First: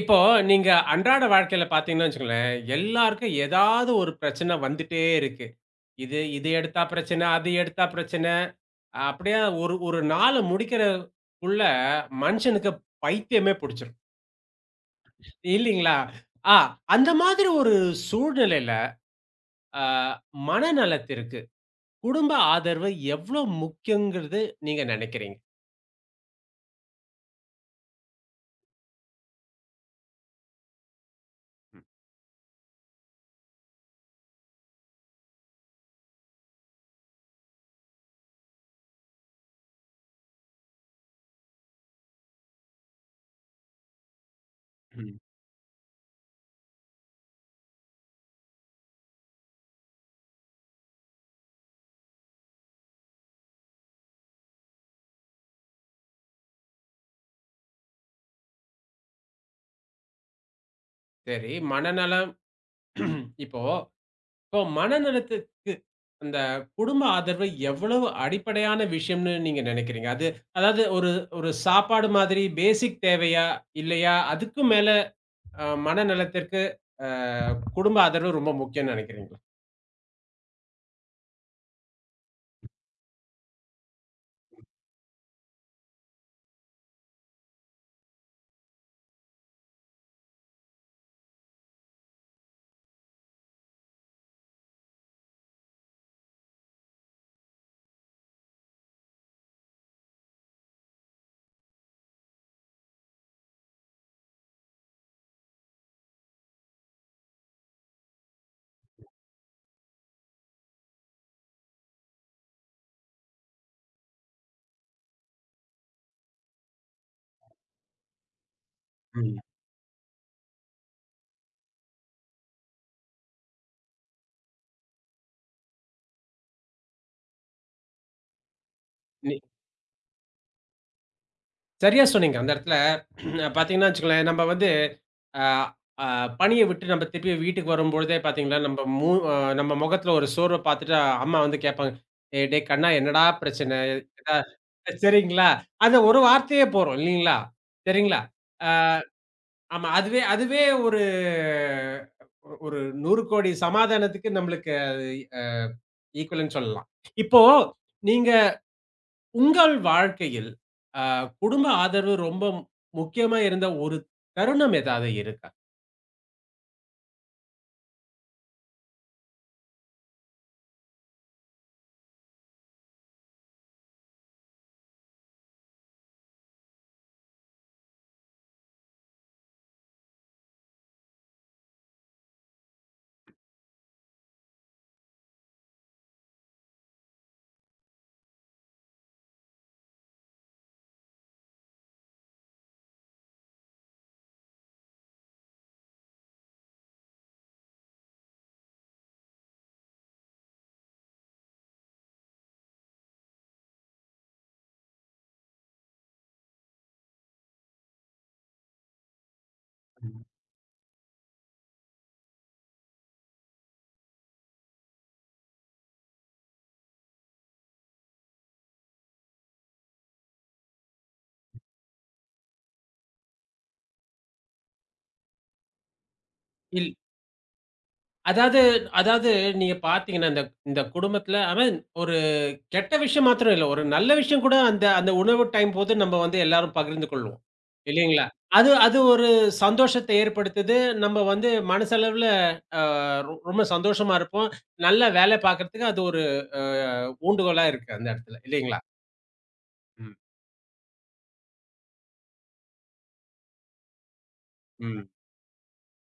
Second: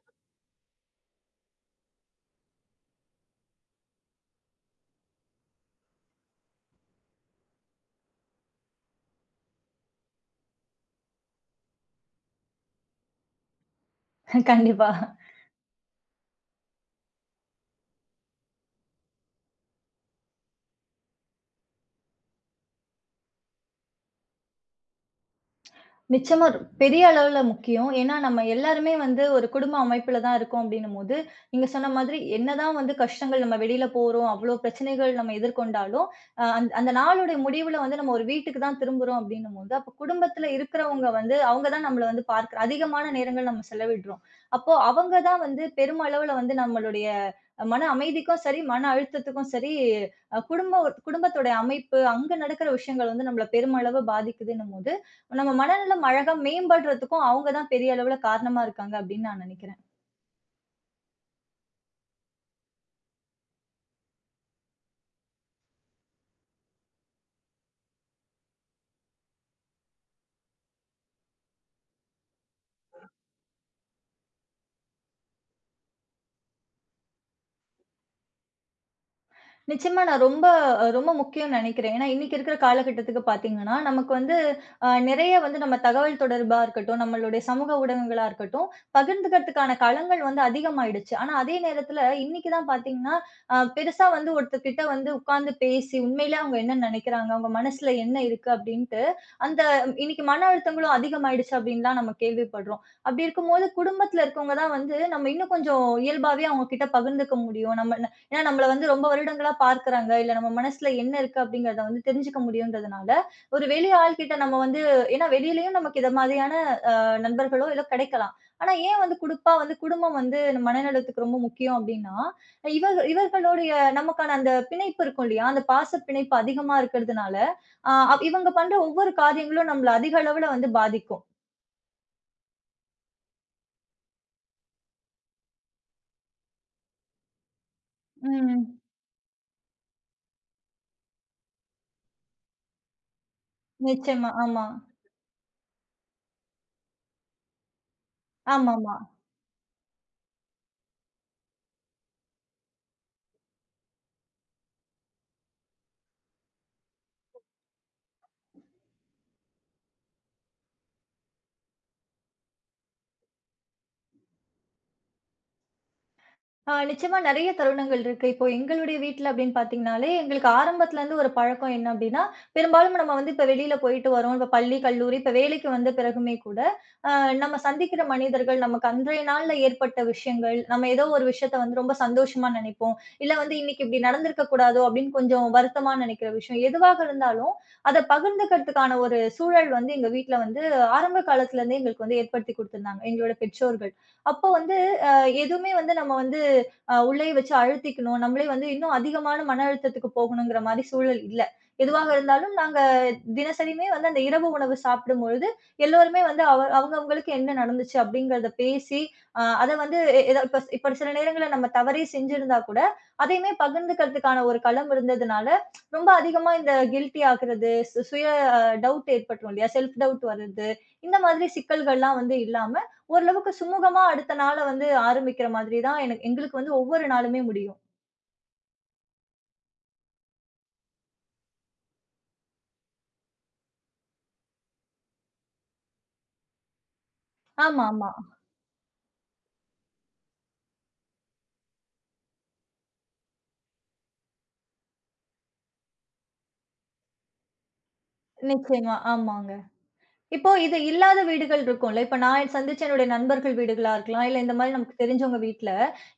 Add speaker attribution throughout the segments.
Speaker 1: இப்போ நீங்க அன்றாட வாழ்க்கையில பார்த்தீங்கன்னு வச்சுக்கோங்களேன், எல்லாருக்கும் ஏதாவது ஒரு பிரச்சனை வந்துட்டே இருக்கு. இது இது எடுத்தா பிரச்சனை, அது எடுத்தா பிரச்சனை. அப்படியே ஒரு ஒரு நாள முடிக்கிறக்குள்ள மனுஷனுக்கு பைத்தியமே புடிச்சிரும்.
Speaker 2: கண்டிப்பா.
Speaker 1: இல்லீங்களா? ஆ அந்த மாதிரி ஒரு சூழ்நிலையில அ மனநலத்திற்கு குடும்ப ஆதரவு எவ்வளோ முக்கியங்கிறது நீங்க நெனைக்கிறீங்க?
Speaker 2: நிச்சயமா பெரிய அளவுல முக்கியம். ஏன்னா, நம்ம எல்லாருமே வந்து ஒரு குடும்ப அமைப்புல தான் இருக்கோம் அப்டின்னும்போது, நீங்க சொன்ன மாதிரி என்னதான் வந்து கஷ்டங்கள் நம்ம வெளியில போறோம், அவ்ளோ பிரச்சனைகள் நம்ம எதிர்கொண்டாலும், அ அந் அந்த நாளுடைய முடிவுல வந்து நம்ம ஒரு வீட்டுக்கு தான் திரும்புறோம் அப்டின்னும்போது, அப்போ குடும்பத்துல இருக்கிறவங்க வந்து அவங்க தான் நம்மள வந்து பார்க்க அதிகமான நேரங்கள் நம்ம செலவிடுறோம். அப்போ அவங்க
Speaker 1: ம்.
Speaker 2: தான் வந்து பெருமளவுல வந்து நம்மளுடைய மன அமைதிக்கும் சரி, மன அழுத்தத்துக்கும் சரி, அ குடும்ப குடும்பத்தோட அமைப்பு, அங்க நடக்கிற விஷயங்கள் வந்து நம்மள பெருமளவு பாதிக்குதுன்னும்போது நம்ம மனநலம் அழகா மேம்படுறதுக்கும் அவங்க தான் பெரிய அளவுல காரணமா இருக்காங்க அப்படின்னு நான் நினைக்கிறேன்.
Speaker 1: சரி, மனநலம். இப்போ இப்போ மனநலத்துக்கு அந்த குடும்ப ஆதரவு எவ்வளவு அடிப்படையான விஷயம்னு நீங்க நினைக்கிறீங்க? அதாவது ஒரு ஒரு சாப்பாடு மாதிரி பேசிக் தேவையா? இல்லையா? அதுக்கும் மேல மனநலத்திற்கு அ குடும்ப ஆதரவு ரொம்ப முக்கியம்னு நினைக்கிறீங்களா?
Speaker 2: நிச்சயமா நான் ரொம்ப ரொம்ப முக்கியம்னு நெனைக்கிறேன். ஏன்னா, இன்னைக்கு இருக்கிற காலகட்டத்துக்கு பார்த்தீங்கன்னா, நமக்கு வந்து நெறைய வந்து நம்ம தகவல் தொடர்பா இருக்கட்டும், நம்மளுடைய சமூக ஊடகங்களா இருக்கட்டும், பகிர்ந்துக்கிறதுக்கான களங்கள் வந்து அதிகமாயிடுச்சு. ஆனா, அதே நேரத்துல இன்னைக்கு தான் பார்த்தீங்கன்னா, பெருசா வந்து ஒருத்தர்கிட்ட வந்து உட்கார்ந்து பேசி, உண்மையிலே அவங்க என்ன நெனைக்கிறாங்க? அவங்க மனசுல என்ன இருக்கு? அப்படின்ட்டு, அந்த இன்னைக்கு மன அழுத்தங்களும் அதிகமாயிடுச்சு அப்படின்லாம் நம்ம கேள்விப்படுறோம். அப்படி இருக்கும்போது, குடும்பத்துல இருக்கவங்க தான் வந்து, நம்ம இன்னும் கொஞ்சம் இயல்பாவே அவங்க கிட்ட பகிர்ந்துக்க முடியும். நம்ம ஏன்னா நம்மள வந்து ரொம்ப வருடங்களா பார்க்குறாங்க. இல்ல நம்ம மனசுல என்ன இருக்கு அப்படிங்கிறத வந்து தெரிஞ்சுக்க முடியும்ன்றதுனால, ஒரு வெளி ஆள்கிட்ட நம்ம வந்து ஏன்னா வெளியிலயும் நமக்கு இத மாதிரியான அ நண்பர்களோ ஏதோ கிடைக்கலாம். ஆனா ஏன் வந்து
Speaker 1: ம்.
Speaker 2: குறிப்பா வந்து குடும்பம் வந்து மனநலத்துக்கு ரொம்ப முக்கியம் அப்படின்னா, இவ இவர்களுடைய நமக்கான அந்த பிணைப்பு இருக்கும் இல்லையா? அந்த பாச பிணைப்பு அதிகமா இருக்கிறதுனால, அ இவங்க பண்ற ஒவ்வொரு
Speaker 1: நீ
Speaker 2: காரியங்களும் நம்மள அதிக அளவுல வந்து பாதிக்கும்.
Speaker 1: சரியா சொன்னீங்க. அந்த இடத்துல, பார்த்தீங்கன்னா வச்சுக்கோங்களேன், நம்ம வந்து ஆ ஆ பணிய விட்டு நம்ம திருப்பி வீட்டுக்கு வரும்பொழுதே பார்த்தீங்கன்னா,
Speaker 2: ம்.
Speaker 1: நம்ம மூ அ நம்ம முகத்துல ஒரு சோர்வ பார்த்துட்டு அம்மா வந்து கேட்பாங்க. "ஏய் டேய் கண்ணா, என்னடா பிரச்சனை?
Speaker 2: நிச்சயமா.
Speaker 1: எதா".
Speaker 2: ஆமா.
Speaker 1: சரிங்களா? அந்த ஒரு வார்த்தையே போரும் இல்லீங்களா? சரிங்களா? அ
Speaker 2: ஆமாமா.
Speaker 1: ஆமா. அதுவே அதுவே ஒரு ஒரு 100,00,00,000,000 சமாதானத்துக்கு நம்மளுக்கு அது அ ஈக்குவல்ன்னு சொல்லலாம். இப்போ நீங்க உங்கள் வாழ்க்கையில் அ குடும்ப ஆதரவு ரொம்ப முக்கியமா இருந்த ஒரு தருணம் ஏதாவது இருக்கா?
Speaker 2: ஆ நிச்சயமா நெறைய தருணங்கள் இருக்கு. இப்போ எங்களுடைய வீட்ல அப்படின்னு பார்த்தீங்கனாலே, எங்களுக்கு ஆரம்பத்துல இருந்து ஒரு பழக்கம் என்ன அப்படின்னா, பெரும்பாலும் நம்ம வந்து இப்ப வெளியில போயிட்டு வரோம். இப்ப பள்ளி, கல்லூரி, இப்ப வேலைக்கு வந்த பிறகுமே கூட, அ நம்ம சந்திக்கிற மனிதர்கள், நமக்கு அன்றைய நாள்ல ஏற்பட்ட விஷயங்கள், நம்ம ஏதோ ஒரு விஷயத்த வந்து ரொம்ப சந்தோஷமா நினைப்போம். இல்ல வந்து இன்னைக்கு இப்படி நடந்திருக்க கூடாதோ அப்படின்னு கொஞ்சம் வருத்தமா நினைக்கிற விஷயம். எதுவாக இருந்தாலும், அத பகிர்ந்துக்கிறதுக்கான ஒரு சூழல் வந்து எங்க வீட்ல வந்து ஆரம்ப காலத்துல இருந்தே எங்களுக்கு வந்து ஏற்படுத்தி குடுத்திருந்தாங்க, எங்களோட பெற்றோர்கள். அப்போ வந்து அ எதுவுமே வந்து நம்ம வந்து உள்ளேயே வச்சு அழுத்திக்கணும். நம்மளே வந்து இன்னும் அதிகமான மன அழுத்தத்துக்கு போகணுங்கிற மாரி சூழல் இல்ல. எதுவாக இருந்தாலும் நாங்க தினசரியுமே வந்து அந்த இரவு உணவு சாப்பிடும்பொழுது, எல்லோருமே வந்து அவ அவங்க அவங்களுக்கு என்ன நடந்துச்சு அப்படிங்கிறத பேசி, அத வந்து எ எதா இப்ப இப்ப சில நேரங்கள்ல நம்ம தவறே செஞ்சிருந்தா கூட, அதையுமே பகிர்ந்துக்கிறதுக்கான ஒரு களம் இருந்ததுனால, ரொம்ப அதிகமா இந்த கில்ட்டி ஆகுறது, சுய டவுட் ஏற்பட்டுரும் இல்லையா? செல்ஃப் டவுட் வர்றது, இந்த மாதிரி சிக்கல்கள்லாம் வந்து இல்லாம, ஓரளவுக்கு சுமூகமா அடுத்த நாள வந்து ஆரம்பிக்கிற மாதிரி தான் எங்களுக்கு வந்து
Speaker 1: இல்
Speaker 2: ஒவ்வொரு நாளுமே முடியும்.
Speaker 1: அதாவது அதாவது நீங்க பார்த்தீங்கன்னா, இந்த இந்த குடும்பத்தில, ஐ மீன், ஒரு கெட்ட விஷயம் மாத்திரம் இல்ல. ஒரு நல்ல விஷயம் கூட அந்த அந்த உணவு டைம் போது நம்ம வந்து எல்லாரும் பகிர்ந்து கொள்வோம்.
Speaker 2: ஆமா, ஆமா.
Speaker 1: இல்லைங்களா? அது அது ஒரு சந்தோஷத்த ஏற்படுத்துது. நம்ம வந்து மனசளவுல அ ரொ ரொம்ப சந்தோஷமா இருப்போம். நல்லா வேலை பார்க்கறதுக்கு அது ஒரு அ ஊண்டுகோலா இருக்கு அந்த இடத்துல. இல்லைங்களா?
Speaker 2: நிச்சயமா. ஆமாங்க.
Speaker 1: ம்.
Speaker 2: இப்போ இது இல்லாத வீடுகள் இருக்கும்ல. இப்ப நான் சந்திச்ச என்னுடைய நண்பர்கள் வீடுகளா இருக்கலாம், இல்ல இந்த மாரி நமக்கு
Speaker 1: ம்.
Speaker 2: தெரிஞ்சவங்க வீட்ல.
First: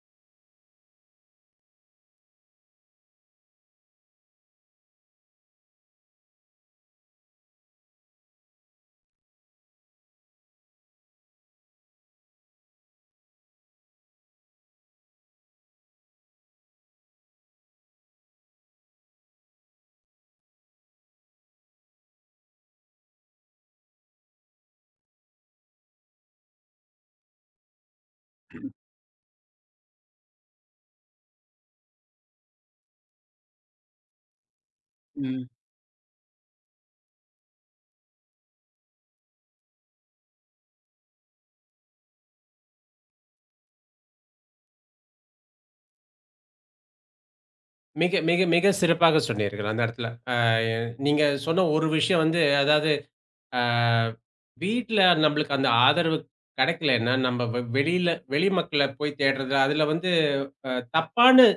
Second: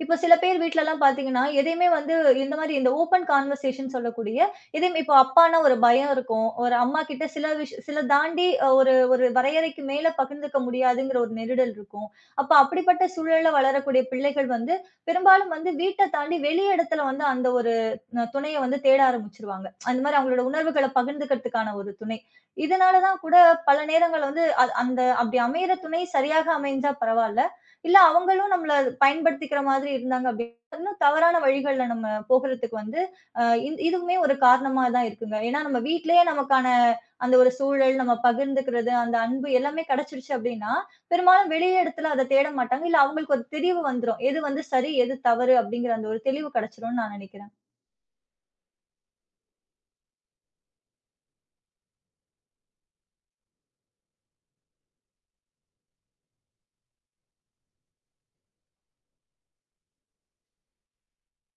Speaker 2: இப்ப சில பேர் வீட்லலாம் பார்த்தீங்கன்னா, எதையுமே வந்து இந்த மாரி இந்த ஓப்பன் கான்வர்சேஷன் சொல்லக்கூடிய, எதையும் இப்போ அப்பான்னா ஒரு பயம் இருக்கும். ஒரு அம்மா கிட்ட சில தாண்டி ஒரு ஒரு வரையறைக்கு மேல பகிர்ந்துக்க முடியாதுங்கிற ஒரு நெருடல் இருக்கும். அப்ப அப்படிப்பட்ட சூழல்ல வளரக்கூடிய பிள்ளைகள் வந்து, பெரும்பாலும் வந்து வீட்ட தாண்டி வெளி இடத்துல வந்து அந்த ஒரு துணைய வந்து தேட ஆரம்பிச்சுருவாங்க. அந்த மாரி அவங்களோட உணர்வுகள பகிர்ந்துக்கிறதுக்கான ஒரு துணை. இதனால தான் கூட பல நேரங்கள்ல வந்து அது அந்த அப்படி அமையிற துணை சரியாக அமைஞ்சா பரவால்ல. இல்ல அவங்களும் நம்மள பயன்படுத்திக்கிற மாதிரி இருந்தாங்க அப்படின்னா, இன்னும் தவறான வழிகள்ல நம்ம போகுறதுக்கு வந்து அ இந் இதுவுமே ஒரு காரணமா தான் இருக்குங்க.
Speaker 1: ம்.
Speaker 2: ஏன்னா நம்ம வீட்லயே நமக்கான அந்த ஒரு சூழல், நம்ம பகிர்ந்துக்கிறது, அந்த அன்பு எல்லாமே கிடைச்சிருச்சு அப்படின்னா, பெரும்பாலும் வெளி இடத்துல அத தேட மாட்டாங்க. இல்ல அவங்களுக்கு ஒரு தெளிவு வந்துரும். எது வந்து சரி, எது தவறு அப்படிங்கிற அந்த ஒரு தெளிவு கிடைச்சிரும்னு நான் நினைக்கிறேன்.
Speaker 1: மிக மிக மிக சிறப்பாக சொன்னீர்கள் அந்த இடத்துல. நீங்க சொன்ன ஒரு விஷயம் வந்து, அதாவது, ஆ வீட்ல நம்பளுக்கு அந்த ஆதரவு கெடைக்கலன்னா, நம்ம வெளியில வெளி மக்கள போய் தேடுறது, அதுல வந்து அ தப்பான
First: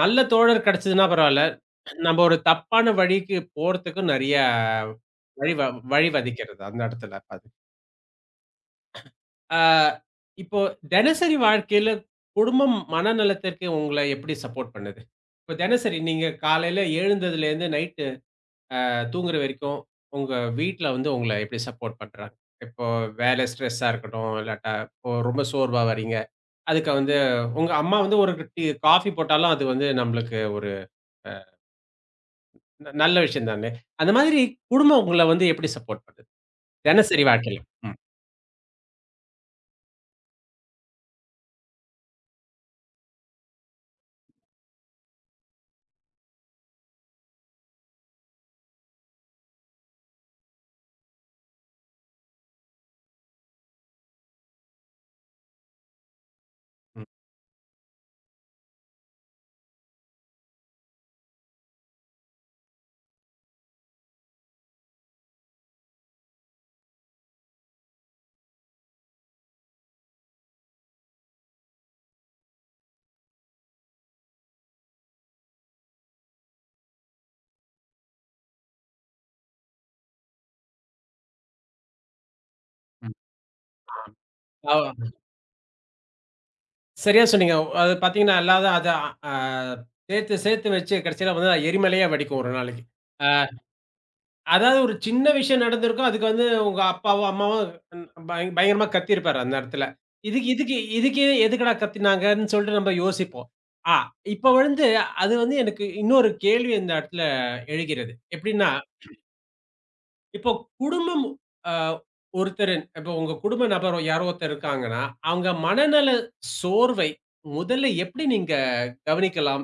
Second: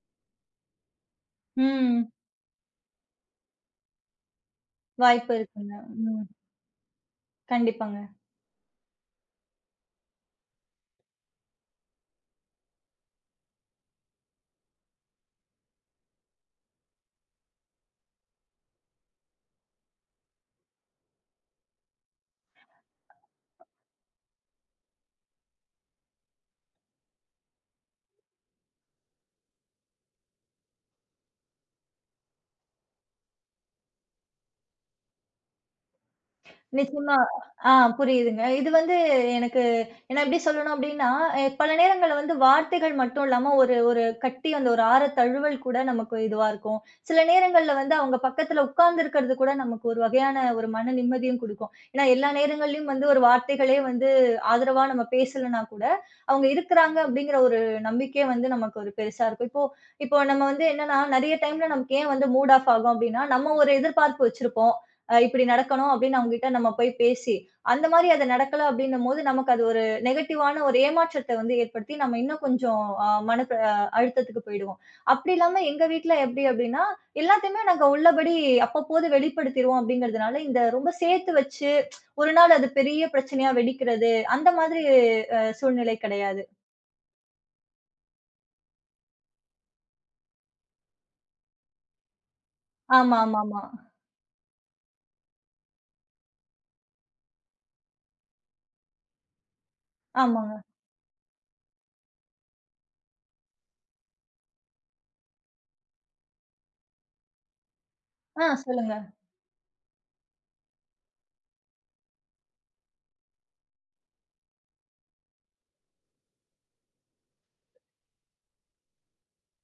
Speaker 1: நல்ல தோழர் கெடைச்சதுன்னா பரவால்ல.
Speaker 2: ம்.
Speaker 1: நம்ம ஒரு தப்பான வழிக்கு போறதுக்கு நெறைய
Speaker 2: வாய்ப்பு
Speaker 1: வழி வ
Speaker 2: இருக்குங்க.
Speaker 1: வழி
Speaker 2: ம்.
Speaker 1: வதைக்கிறது அந்த இடத்துல. அது
Speaker 2: கண்டிப்பாங்க.
Speaker 1: ஆ இப்போ தினசரி வாழ்க்கையில குடும்பம் மனநலத்திற்கு உங்கள எப்படி சப்போர்ட் பண்ணுது? இப்போ தினசரி நீங்க காலையில எழுந்ததுலேருந்து நைட் தூங்குற வரைக்கும், உங்க வீட்ல வந்து உங்கள எப்படி சப்போர்ட் பண்றாங்க? இப்போ வேலை ஸ்ட்ரெஸ்ஸா இருக்கட்டும், இல்லாட்டா இப்போ ரொம்ப சோர்வா வர்றீங்க. அதுக்கு வந்து உங்க அம்மா வந்து ஒரு டீ காஃபி போட்டாலும் அது வந்து நம்மளுக்கு ஒரு நல்ல விஷயம் தானே! அந்த மாதிரி குடும்பம் உங்கள வந்து எப்படி சப்போர்ட் பண்ணுது?
Speaker 2: நிச்சயமா.
Speaker 1: தினசரி வாழ்க்கையில.
Speaker 2: ஆ
Speaker 1: ம்,
Speaker 2: புரியுதுங்க. இது வந்து எனக்கு நான் எப்படி சொல்லணும் அப்படின்னா, பல நேரங்கள்ல வந்து வார்த்தைகள் மட்டும் இல்லாம, ஒரு ஒரு கட்டி அந்த ஒரு ஆற தழுவல் கூட நமக்கு இதுவா இருக்கும். சில நேரங்கள்ல வந்து அவங்க பக்கத்துல உட்கார்ந்திருக்கிறது கூட நமக்கு ஒரு வகையான ஒரு மன நிம்மதியும் குடுக்கும். ஏன்னா எல்லா நேரங்கள்லயும் வந்து ஒரு வார்த்தைகளே வந்து ஆதரவா நம்ம பேசலன்னா கூட, அவங்க இருக்கிறாங்க
Speaker 1: ம்,
Speaker 2: அப்படிங்கிற ஒரு நம்பிக்கை வந்து நமக்கு ஒரு பெருசா இருக்கும். இப்போ இப்போ நம்ம வந்து என்னன்னா, நெறைய டைம்ல நமக்கு ஏன் வந்து மூட் ஆஃப் ஆகும் அப்படின்னா, நம்ம ஒரு எதிர்பார்ப்பு வச்சிருப்போம். இப்படி நடக்கணும் அப்படின்னு அவங்ககிட்ட நம்ம போய் பேசி, அந்த மாரி அது நடக்கல அப்படின்னும்போது, நமக்கு அது ஒரு நெகட்டிவான ஒரு ஏமாற்றத்த வந்து ஏற்படுத்தி, நம்ம இன்னும் கொஞ்சம் அ மன ப அழுத்தத்துக்கு போயிடுவோம். அப்படி இல்லாம எங்க வீட்ல எப்படி அப்படின்னா, எல்லாத்தையுமே நாங்க உள்ளபடி அப்பப்போது வெளிப்படுத்திருவோம் அப்படிங்கிறதுனால, இந்த ரொம்ப சேர்த்து வச்சு, ஒரு நாள் அது பெரிய
Speaker 1: ம்.
Speaker 2: பிரச்சனையா வெடிக்கிறது, அந்த
Speaker 1: ஆ
Speaker 2: மாதிரி சூழ்நிலை கிடையாது.
Speaker 1: சரியா சொன்னீங்க. அது பார்த்தீங்கன்னா, எல்லாரும் அத அ சேர்த்து சேர்த்து வச்சு கடைசியில வந்து அது எரிமலையா வெடிக்கும் ஒரு நாளைக்கு.
Speaker 2: ஆமா,
Speaker 1: அ
Speaker 2: ஆமாமா.
Speaker 1: அதாவது ஒரு சின்ன விஷயம் நடந்திருக்கும். அதுக்கு வந்து உங்க அப்பாவோ, அம்மாவோ பயங்கரமா கத்தியிருப்பாரு அந்த இடத்துல. இதுக்கு
Speaker 2: ஆமாங்க.
Speaker 1: இதுக்கு இதுக்கு எதுக்குடா கத்தினாங்கன்னு சொல்லிட்டு நம்ம யோசிப்போம். ஆ இப்ப வந்து அது வந்து எனக்கு இன்னொரு கேள்வி இந்த இடத்துல எழுகிறது.
Speaker 2: ஆ
Speaker 1: எப்படின்னா,
Speaker 2: சொல்லுங்க.
Speaker 1: இப்போ குடும்பம், அ ஒருத்தர், இப்போ உங்க குடும்ப நபர் யாரோ ஒருத்தர் இருக்காங்கன்னா, அவங்க மனநல சோர்வை முதல்ல எப்படி நீங்க கவனிக்கலாம்?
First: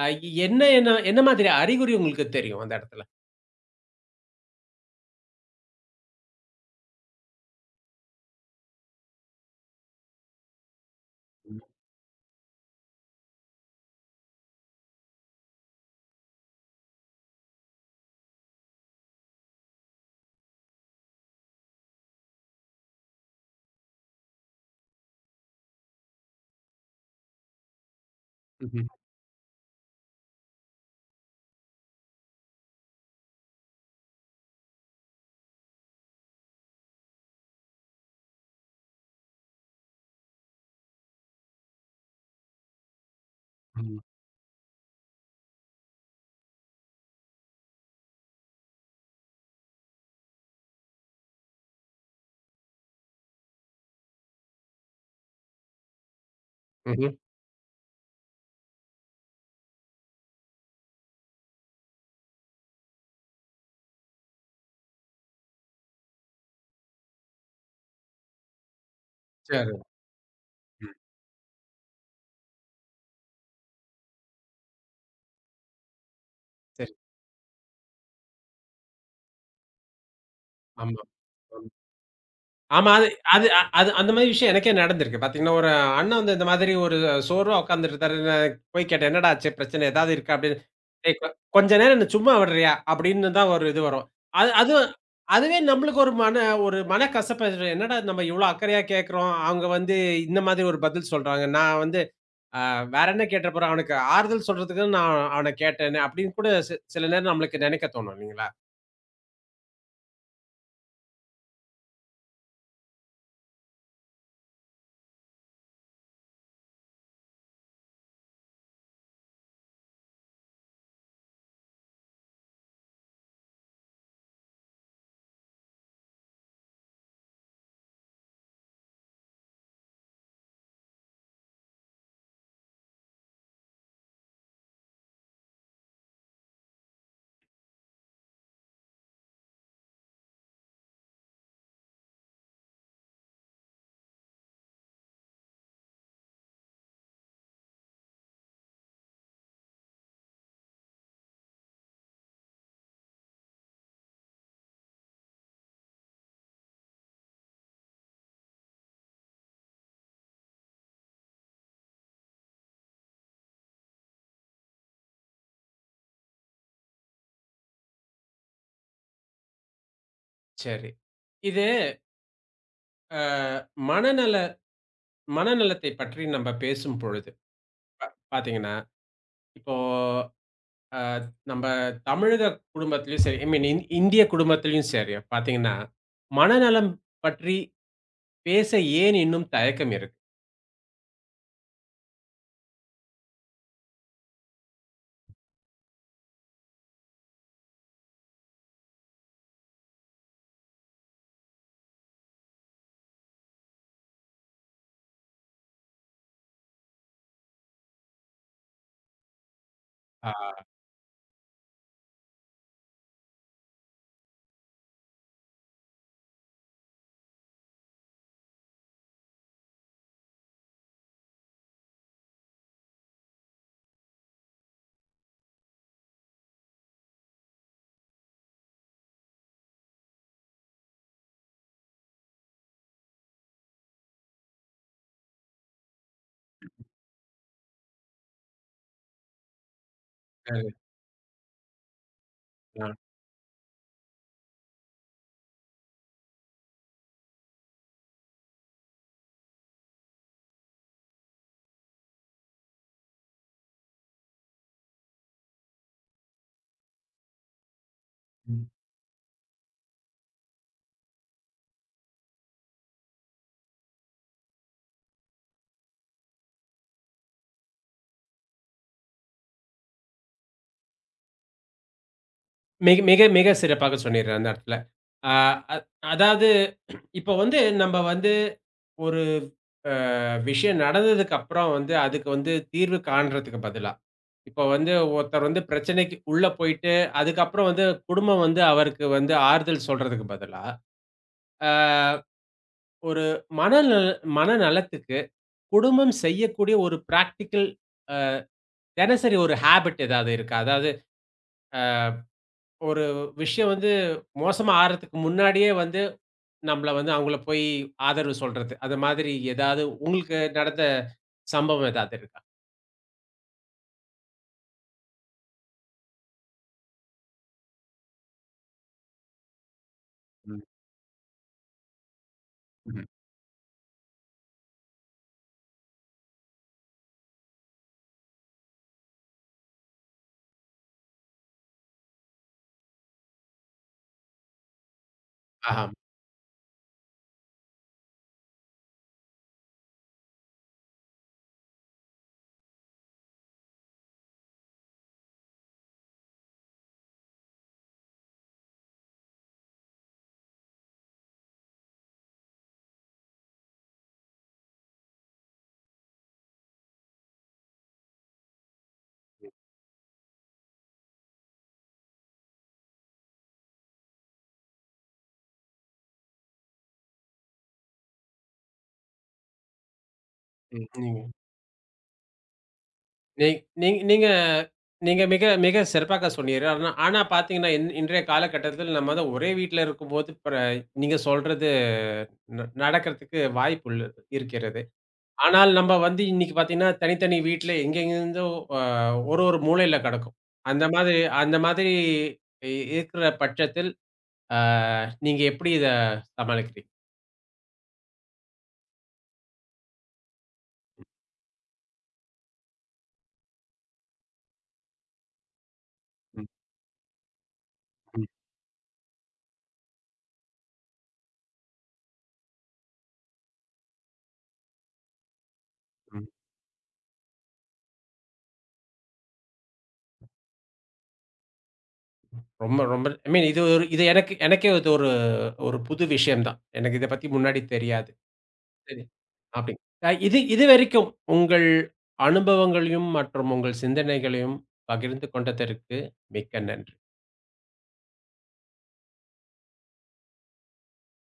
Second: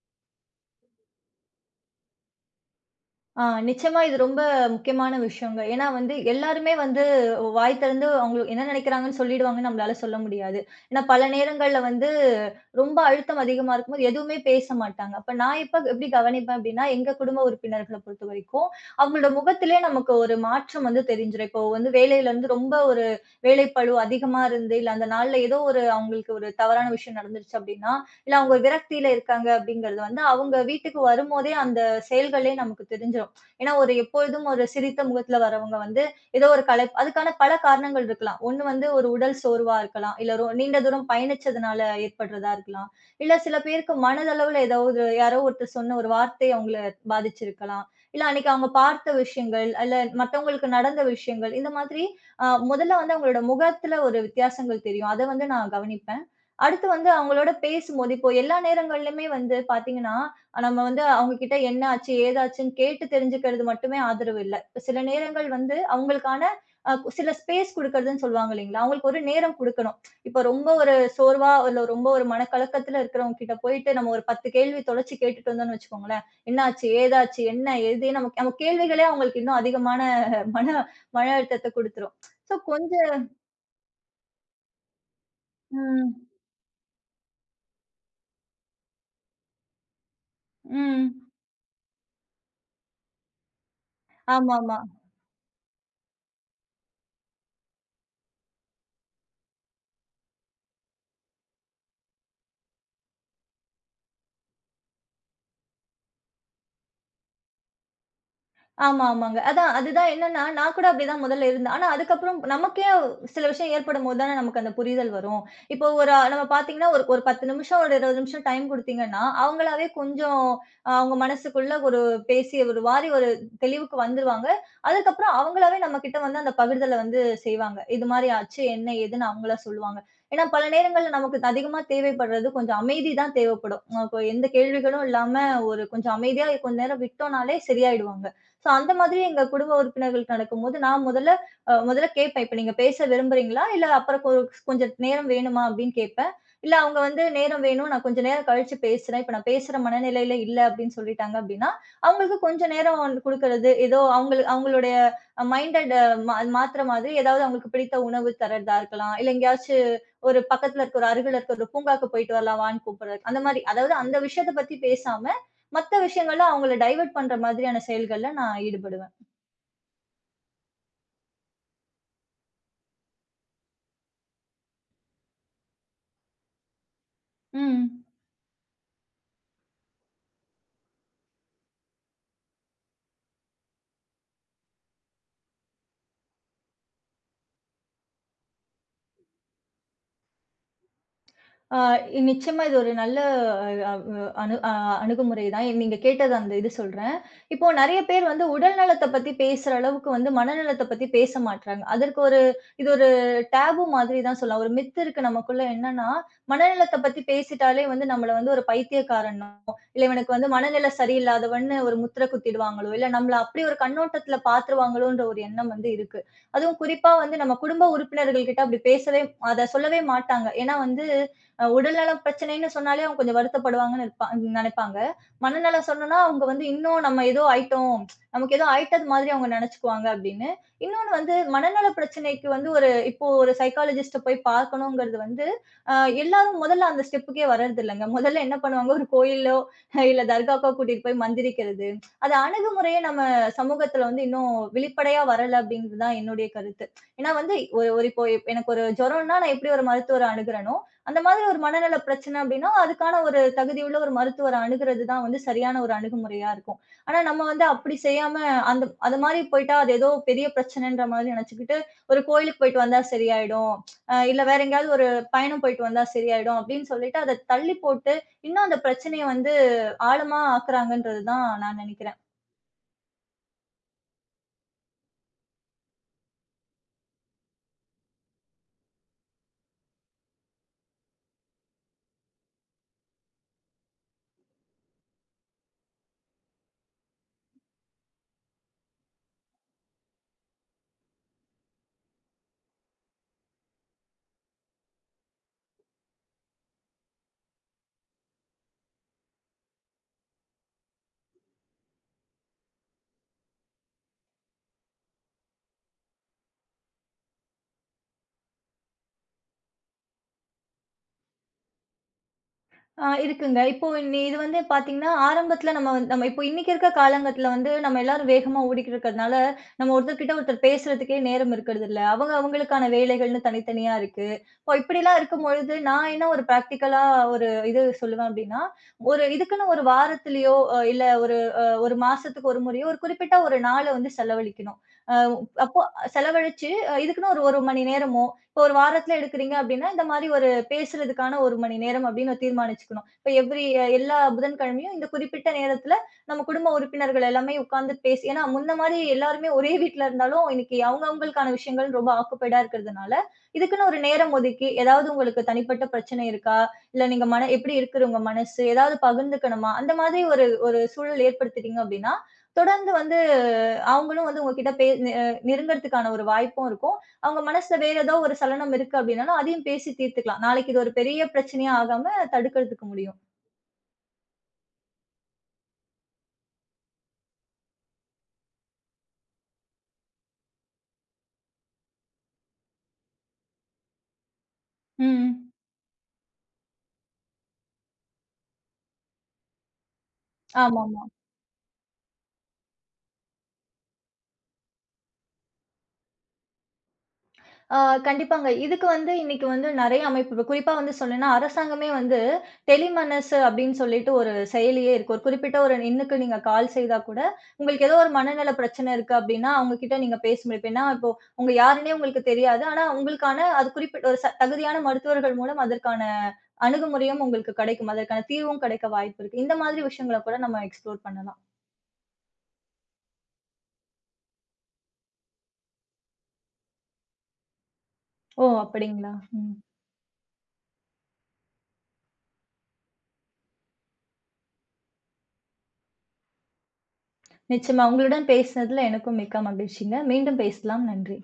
Speaker 1: அ என்ன என்ன என்ன மாதிரி அறிகுறி உங்களுக்கு தெரியும் அந்த இடத்துல?
Speaker 2: ஆ நிச்சயமா இது ரொம்ப முக்கியமான விஷயங்க. ஏன்னா வந்து எல்லாருமே வந்து வாய் திறந்து அவங்க என்ன நினைக்கிறாங்கன்னு சொல்லிடுவாங்கன்னு நம்மளால சொல்ல முடியாது. ஏன்னா பல
Speaker 1: ம்.
Speaker 2: நேரங்கள்ல வந்து ரொம்ப அழுத்தம் அதிகமா இருக்கும்போது எதுவுமே பேச மாட்டாங்க. அப்ப நான் இப்ப எப்படி கவனிப்பேன் அப்படின்னா, எங்க குடும்ப உறுப்பினர்கள பொறுத்தவரைக்கும் அவங்களோட முகத்திலே நமக்கு ஒரு மாற்றம் வந்து தெரிஞ்சிரும். இப்போ வந்து வேலையில இருந்து ரொம்ப ஒரு வேலைப்பளு அதிகமா இருந்து, இல்ல அந்த நாள்ல ஏதோ ஒரு அவங்களுக்கு ஒரு தவறான விஷயம் நடந்துருச்சு அப்படின்னா, இல்ல அவங்க
Speaker 1: ம்ஹ்ம்.
Speaker 2: விரக்தியில இருக்காங்க அப்படிங்கிறது வந்து அவங்க வீட்டுக்கு வரும்போதே அந்த செயல்களே நமக்கு தெரிஞ்சிரும். ஏன்னா, ஒரு எப்பொழுதும் ஒரு சிரித்த முகத்துல வரவங்க வந்து, ஏதோ ஒரு அதுக்கான பல காரணங்கள் இருக்கலாம். ஒண்ணு வந்து ஒரு உடல் சோர்வா இருக்கலாம். இல்ல நீண்ட தூரம் பயணிச்சதுனால ஏற்படுறதா இருக்கலாம். இல்ல சில பேருக்கு
Speaker 1: ம்.
Speaker 2: மனதளவுல ஏதாவது யாரோ ஒருத்தர் சொன்ன ஒரு வார்த்தை அவங்கள பாதிச்சிருக்கலாம். இல்ல அன்னைக்கு அவங்க பார்த்த விஷயங்கள், அல்ல மத்தவங்களுக்கு நடந்த விஷயங்கள். இந்த மாதிரி முதல்ல வந்து அவங்களோட முகத்துல ஒரு வித்தியாசங்கள் தெரியும். அத வந்து நான் கவனிப்பேன். அடுத்து
Speaker 1: ம்ஹ்ம்.
Speaker 2: வந்து அவங்களோட பேசும்போது இப்போ எல்லா நேரங்கள்லயுமே வந்து பார்த்தீங்கன்னா, நம்ம வந்து அவங்க கிட்ட என்ன ஆச்சு, ஏதாச்சுன்னு கேட்டு தெரிஞ்சுக்கிறது மட்டுமே ஆதரவு இல்ல. சில நேரங்கள் வந்து அவங்களுக்கான அ சில ஸ்பேஸ் குடுக்கறதுன்னு சொல்லுவாங்க இல்லைங்களா? அவங்களுக்கு ஒரு நேரம்
Speaker 1: சரி.
Speaker 2: குடுக்கணும். இப்ப ரொம்ப ஒரு சோர்வா, இல்ல ரொம்ப ஒரு மனக்கலக்கத்துல இருக்கிறவங்க கிட்ட போயிட்டு நம்ம ஒரு 10 கேள்வி தொலைச்சு கேட்டுட்டு வந்தோம்னு வச்சுக்கோங்களேன், என்னாச்சு?
Speaker 1: சரி.
Speaker 2: ஏதாச்சு? என்ன? ஏது? நம்ம நம்ம கேள்விகளே அவங்களுக்கு இன்னும் அதிகமான மன
Speaker 1: ஆமா.
Speaker 2: மன
Speaker 1: ஆமா.
Speaker 2: அழுத்தத்த குடுத்துரும். ஸோ
Speaker 1: ஆமா. அது
Speaker 2: கொஞ்சம்
Speaker 1: அது அ அது அந்த மாரி விஷயம் எனக்கே நடந்திருக்கு. பாத்தீங்கன்னா, ஒரு அண்ணன்
Speaker 2: ம்,
Speaker 1: வந்து இந்த மாதிரி ஒரு சோர்வா உட்கார்ந்துட்டு இருந்தாரு. நான் போய் கேட்டேன், "என்னடா ஆச்சு? பிரச்சனை ஏதாவது இருக்கா?" அப்படின்னு. "ஏய்,
Speaker 2: ம்.
Speaker 1: கொஞ்ச நேரம் என்ன சும்மா விடுறியா?" அப்படின்னு தான் ஒரு இது வரும். அது அது
Speaker 2: ஆமாமா.
Speaker 1: அதுவே நம்மளுக்கு ஒரு மன ஒரு மனக்கசப்ப. என்னடா நம்ம இவ்ளோ அக்கறையா கேட்கிறோம். அவங்க வந்து இந்த மாதிரி ஒரு பதில் சொல்றாங்க. நான் வந்து அ வேற என்ன கேட்டுற போறேன். அவனுக்கு ஆறுதல் சொல்றதுக்கு நான் அவன கேட்டேனே அப்படின்னு கூட சில நேரம் நம்மளுக்கு நினைக்க தோணும் இல்லைங்களா?
Speaker 2: ஆமா, ஆமாங்க. அதான் அதுதான் என்னன்னா, நான் கூட அப்படிதான் முதல்ல இருந்தேன். ஆனா அதுக்கப்புறம் நமக்கே சில விஷயம் ஏற்படும்போது தானே நமக்கு அந்த புரிதல் வரும். இப்போ ஒரு நம்ம பார்த்தீங்கன்னா, ஒரு ஒரு 10 நிமிஷம், ஒரு 20 நிமிஷம் டைம் குடுத்தீங்கன்னா, அவங்களாவே கொஞ்சம் அவங்க மனசுக்குள்ள ஒரு பேசி ஒரு வாரி ஒரு தெளிவுக்கு வந்துருவாங்க. அதுக்கப்புறம் அவங்களாவே நம்மகிட்ட வந்து அந்த பகிர்தல வந்து செய்வாங்க. இது மாரி ஆச்சு, என்ன ஏதுன்னு அவங்களா சொல்லுவாங்க. ஏன்னா பல நேரங்கள்ல நமக்கு அதிகமா தேவைப்படுறது கொஞ்சம் அமைதி தான் தேவைப்படும். இப்போ எந்த கேள்விகளும் இல்லாம ஒரு கொஞ்சம் அமைதியா கொஞ்ச நேரம் விட்டோம்னாலே சரியாயிடுவாங்க. சோ அந்த மாதிரி எங்க குடும்ப உறுப்பினர்களுக்கு நடக்கும்போது, நான் முதல்ல அ முதல்ல கேட்பேன். "இப்ப நீங்க பேச விரும்புறீங்களா? இல்ல அப்புறம் கொஞ்சம் நேரம் வேணுமா?" அப்படின்னு கேட்பேன். இல்ல அவங்க வந்து "நேரம் வேணும். நான் கொஞ்சம் நேரம் கழிச்சு பேசுறேன். இப்ப நான் பேசுற மனநிலையில இல்ல" அப்படின்னு சொல்லிட்டாங்க அப்படின்னா, அவங்களுக்கு கொஞ்சம் நேரம் குடுக்கறது, ஏதோ அவங்களுடைய மைண்டட் மாத்துற மாதிரி ஏதாவது அவங்களுக்கு பிடித்த உணவு தர்றதா இருக்கலாம். இல்ல எங்கேயாச்சு ஒரு அருகில இருக்க ஒரு பூங்காவுக்கு போயிட்டு வரலாம் வான்னு கூப்பிடுறது. அந்த மாரி அதாவது அந்த விஷயத்த பத்தி பேசாம மத்த விஷயங்கள்ல அவங்கள டைவர்ட் பண்ற மாதிரியான செயல்கள்ல நான் ஈடுபடுவேன்.
Speaker 1: சரி. இது அ மனநல மனநலத்தை பற்றி நம்ம பேசும் பொழுது
Speaker 2: ம்.
Speaker 1: பார்த்தீங்கன்னா, இப்போ அ நம்ம தமிழக குடும்பத்திலயும் சரி, ஐ மீன் இந்திய குடும்பத்திலயும் சரி பார்த்தீங்கன்னா, மனநலம் பற்றி பேச ஏன் இன்னும் தயக்கம் இருக்கு?
Speaker 2: ஆ நிச்சயமா இது ஒரு நல்ல அ அணு அ அணுகுமுறை தான். நீங்க கேட்டது அந்த இது சொல்றேன். இப்போ நெறைய பேர் வந்து உடல் நலத்த பத்தி பேசுற அளவுக்கு வந்து மனநலத்த பத்தி பேச மாட்றாங்க. அதற்கு ஒரு இது ஒரு டேபு மாதிரி தான் சொல்லலாம். ஒரு மித்து இருக்கு நமக்குள்ள என்னன்னா, மனநலத்த பத்தி பேசிட்டாலே வந்து நம்மள வந்து ஒரு பைத்தியக்காரனோ, இல்ல
Speaker 1: ஆ
Speaker 2: இவனுக்கு வந்து மனநிலை சரியில்லாதவன்னு ஒரு முத்திர குத்திடுவாங்களோ, இல்ல நம்மள அப்படி ஒரு கண்ணோட்டத்துல பார்த்துருவாங்களோன்ற ஒரு எண்ணம் வந்து இருக்கு. அதுவும் குறிப்பா வந்து நம்ம குடும்ப உறுப்பினர்கள் கிட்ட அப்படி பேசவே அத சொல்லவே மாட்டாங்க. ஏன்னா வந்து உடல்நல பிரச்சனைன்னு சொன்னாலே அவங்க கொஞ்சம் வருத்தப்படுவாங்கன்னு நெனைப்பாங்க. மனநலம் சொன்னோம்னா, அவங்க வந்து இன்னும் நம்ம ஏதோ ஆயிட்டோம். நமக்கு ஏதோ ஆயிட்டது மாதிரி அவங்க நெனச்சுக்குவாங்க அப்படின்னு. இன்னொன்னு வந்து மனநல பிரச்சனைக்கு வந்து ஒரு இப்போ ஒரு சைக்காலஜிஸ்ட்ட போய் பார்க்கணுங்கிறது வந்து, அ எல்லாரும் முதல்ல அந்த ஸ்டெப்புக்கே வரதில்லங்க. முதல்ல என்ன பண்ணுவாங்க, ஒரு கோயிலோ இல்ல தர்காக்கோ
Speaker 1: அது
Speaker 2: கூட்டிட்டு போய் மந்திரிக்கிறது. அது
Speaker 1: அ
Speaker 2: அணுகுமுறையே நம்ம சமூகத்துல வந்து இன்னும் வெளிப்படையா வரல அப்படிங்கிறது தான் என்னுடைய கருத்து. ஏன்னா வந்து ஒரு ஒரு இப்போ எனக்கு ஒரு ஜுரம்னா நான் எப்படி ஒரு மருத்துவர அணுகுறேனோ, அந்த மாதிரி ஒரு மனநல பிரச்சனை அப்படின்னா, அதுக்கான ஒரு தகுதியுள்ள ஒரு மருத்துவர அணுகுறது தான் வந்து சரியான ஒரு அணுகுமுறையா இருக்கும். ஆனா நம்ம வந்து அப்படி செய்யாம அந்த அது மாரி போயிட்டா, அது ஏதோ பெரிய பிரச்சனைன்ற மாதிரி நெனச்சுக்கிட்டு, ஒரு கோயிலுக்கு போயிட்டு வந்தா சரியாயிடும். இல்ல வேற எங்கேயாவது ஒரு பயணம் போயிட்டு வந்தா சரியாயிடும் அப்படின்னு சொல்லிட்டு, அத தள்ளி போட்டு, இன்னும் அந்த பிரச்சனைய வந்து ஆழமா ஆக்குறாங்கன்றது தான் நான் நெனைக்கிறேன்.
Speaker 1: மிக மிக மிக சிறப்பாக சொன்னீர் அந்த இடத்துல. அ அ அதாவது இப்போ வந்து நம்ம வந்து ஒரு அ விஷயம் நடந்ததுக்கு அப்புறம் வந்து, அதுக்கு வந்து தீர்வு காண்றதுக்கு பதிலா, இப்போ வந்து ஒருத்தர் வந்து பிரச்சனைக்கு உள்ள போயிட்டு, அதுக்கப்புறம் வந்து குடும்பம் வந்து அவருக்கு வந்து ஆறுதல் சொல்றதுக்கு பதிலா, அ ஒரு மனநல மனநலத்துக்கு குடும்பம் செய்யக்கூடிய ஒரு பிராக்டிகல், அ தினசரி ஒரு ஹேபிட் ஏதாவது இருக்கா? அதாவது அ ஒரு விஷயம் வந்து மோசமா ஆறதுக்கு முன்னாடியே வந்து நம்மள வந்து அவங்கள போய் ஆதரவு சொல்றது. அது மாதிரி ஏதாவது உங்களுக்கு நடந்த சம்பவம் ஏதாவது இருக்கா?
Speaker 2: ஆ இருக்குங்க. இப்போ இது வந்து பார்த்தீங்கன்னா, ஆரம்பத்தில நம்ம வந்து நம்ம இப்போ இன்னைக்கு இருக்க காலங்கத்தில வந்து நம்ம எல்லாரும் வேகமா ஓடிக்கிட்டு இருக்கிறதுனால, நம்ம ஒருத்தர்கிட்ட ஒருத்தர் பேசுறதுக்கே நேரம் இருக்கிறதில்ல. அவங்க அவங்களுக்கான
Speaker 1: ம்.
Speaker 2: வேலைகள்னு தனித்தனியா இருக்கு. இப்போ இப்படிலாம் இருக்கும்பொழுது, நான் என்ன ஒரு பிராக்டிகலா ஒரு இது சொல்லுவேன் அப்படின்னா, ஒரு இதுக்குன்னு ஒரு வாரத்திலயோ, இல்ல ஒரு ஒரு மாசத்துக்கு ஒரு முறையோ, ஒரு குறிப்பிட்ட ஒரு நாள வந்து செலவழிக்கணும். அ அப்போ
Speaker 1: ஆஹா.
Speaker 2: செலவழிச்சு, இதுக்குன்னு ஒரு 1 மணி நேரமோ, இப்ப ஒரு வாரத்துல எடுக்குறீங்க அப்படின்னா, இந்த மாரி ஒரு பேசுறதுக்கான 1 மணி நேரம் அப்படின்னு தீர்மானிச்சுக்கணும். இப்ப எவ்ரி எல்லா புதன்கிழமையும் இந்த குறிப்பிட்ட நேரத்துல நம்ம குடும்ப உறுப்பினர்கள் எல்லாமே உட்கார்ந்து பேசி ஏன்னா முன்ன மாரி எல்லாருமே ஒரே வீட்ல இருந்தாலும் இன்னைக்கு அவங்க அவங்களுக்கான விஷயங்கள் ரொம்ப ஆக்குபைடா இருக்கிறதுனால, இதுக்குன்னு ஒரு நேரம் ஒதுக்கி ஏதாவது உங்களுக்கு தனிப்பட்ட பிரச்சனை இருக்கா? இல்ல நீங்க மன எப்படி இருக்குது உங்க மனசு? ஏதாவது பகிர்ந்துக்கணுமா? அந்த மாதிரி ஒரு ஒரு சூழல் ஏற்படுத்திட்டீங்க அப்படின்னா, தொடர்ந்து வந்து அவங்களும் வந்து உங்ககிட்ட பே நெ நெருங்குறதுக்கான ஒரு வாய்ப்பும் இருக்கும். அவங்க மனசுல வேற ஏதோ ஒரு சலனம் இருக்கு அப்படின்னாலும், அதையும் பேசி தீர்த்துக்கலாம். நாளைக்கு இது
Speaker 1: ம்.
Speaker 2: ஒரு
Speaker 1: நீங்க
Speaker 2: பெரிய பிரச்சனையா ஆகாம தடுக்கிறதுக்கு முடியும்.
Speaker 1: நீ நீங்க நீங்க நீங்க மிக மிக சிறப்பாக சொன்னீர். ஆனா ஆனா பார்த்தீங்கன்னா, இன்றைய காலகட்டத்தில நம்ம தான் ஒரே வீட்ல இருக்கும்போது நீங்க சொல்றது நடக்கிறதுக்கு வாய்ப்பு உள்ள இருக்கிறது.
Speaker 2: ம்.
Speaker 1: ஆனால் நம்ம வந்து இன்னைக்கு பார்த்தீங்கன்னா, தனித்தனி வீட்ல எங்கெங்கிருந்தோ அ ஒரு ஒரு மூலையில கெடக்கும்.
Speaker 2: ஆமா.
Speaker 1: அந்த மாதிரி இருக்கிற பட்சத்தில், அ நீங்க எப்படி இத சமாளிக்கிறீங்க?
Speaker 2: ஆ கண்டிப்பாங்க. இதுக்கு வந்து இன்னைக்கு வந்து நெறைய அமைப்பு இப்ப குறிப்பா வந்து சொல்லணும்னா, அரசாங்கமே வந்து டெலிமனசு அப்படின்னு சொல்லிட்டு ஒரு செயலியே இருக்கு. ஒரு குறிப்பிட்ட ஒரு எண்ணுக்கு நீங்க
Speaker 1: ம்,
Speaker 2: கால் செய்தா கூட, உங்களுக்கு ஏதோ ஒரு
Speaker 1: ம்,
Speaker 2: மனநல பிரச்சனை இருக்கு அப்படின்னா, அவங்க கிட்ட நீங்க பேச முடியும். ஏன்னா, இப்போ அவங்க யாருன்னே உங்களுக்கு தெரியாது. ஆனா, உங்களுக்கான அது குறிப்பிட்ட ஒரு தகுதியான மருத்துவர்கள் மூலம் அதற்கான
Speaker 1: ம்.
Speaker 2: அணுகுமுறையும் உங்களுக்கு கிடைக்கும். அதற்கான தீர்வும் கிடைக்க வாய்ப்பு இருக்கு. இந்த மாதிரி விஷயங்கள கூட நம்ம எக்ஸ்ப்ளோர் பண்ணலாம்.
Speaker 1: ரொம்ப, ரொம்ப, ஐ மீன், இது எனக்கே இது ஒரு ஒரு புது விஷயம் தான். எனக்கு இத பத்தி முன்னாடி தெரியாது.
Speaker 2: ஓ!
Speaker 1: சரி.
Speaker 2: அப்படிங்களா? ம்.
Speaker 1: அப்படி. இதுவரைக்கும் உங்கள் அனுபவங்களையும் மற்றும் உங்கள் சிந்தனைகளையும் பகிர்ந்து கொண்டதற்கு மிக்க நன்றி.
Speaker 2: நிச்சயமா. உங்களுடன் பேசினதுல எனக்கும் மிக்க மகிழ்ச்சிங்க. மீண்டும் பேசலாம். நன்றி.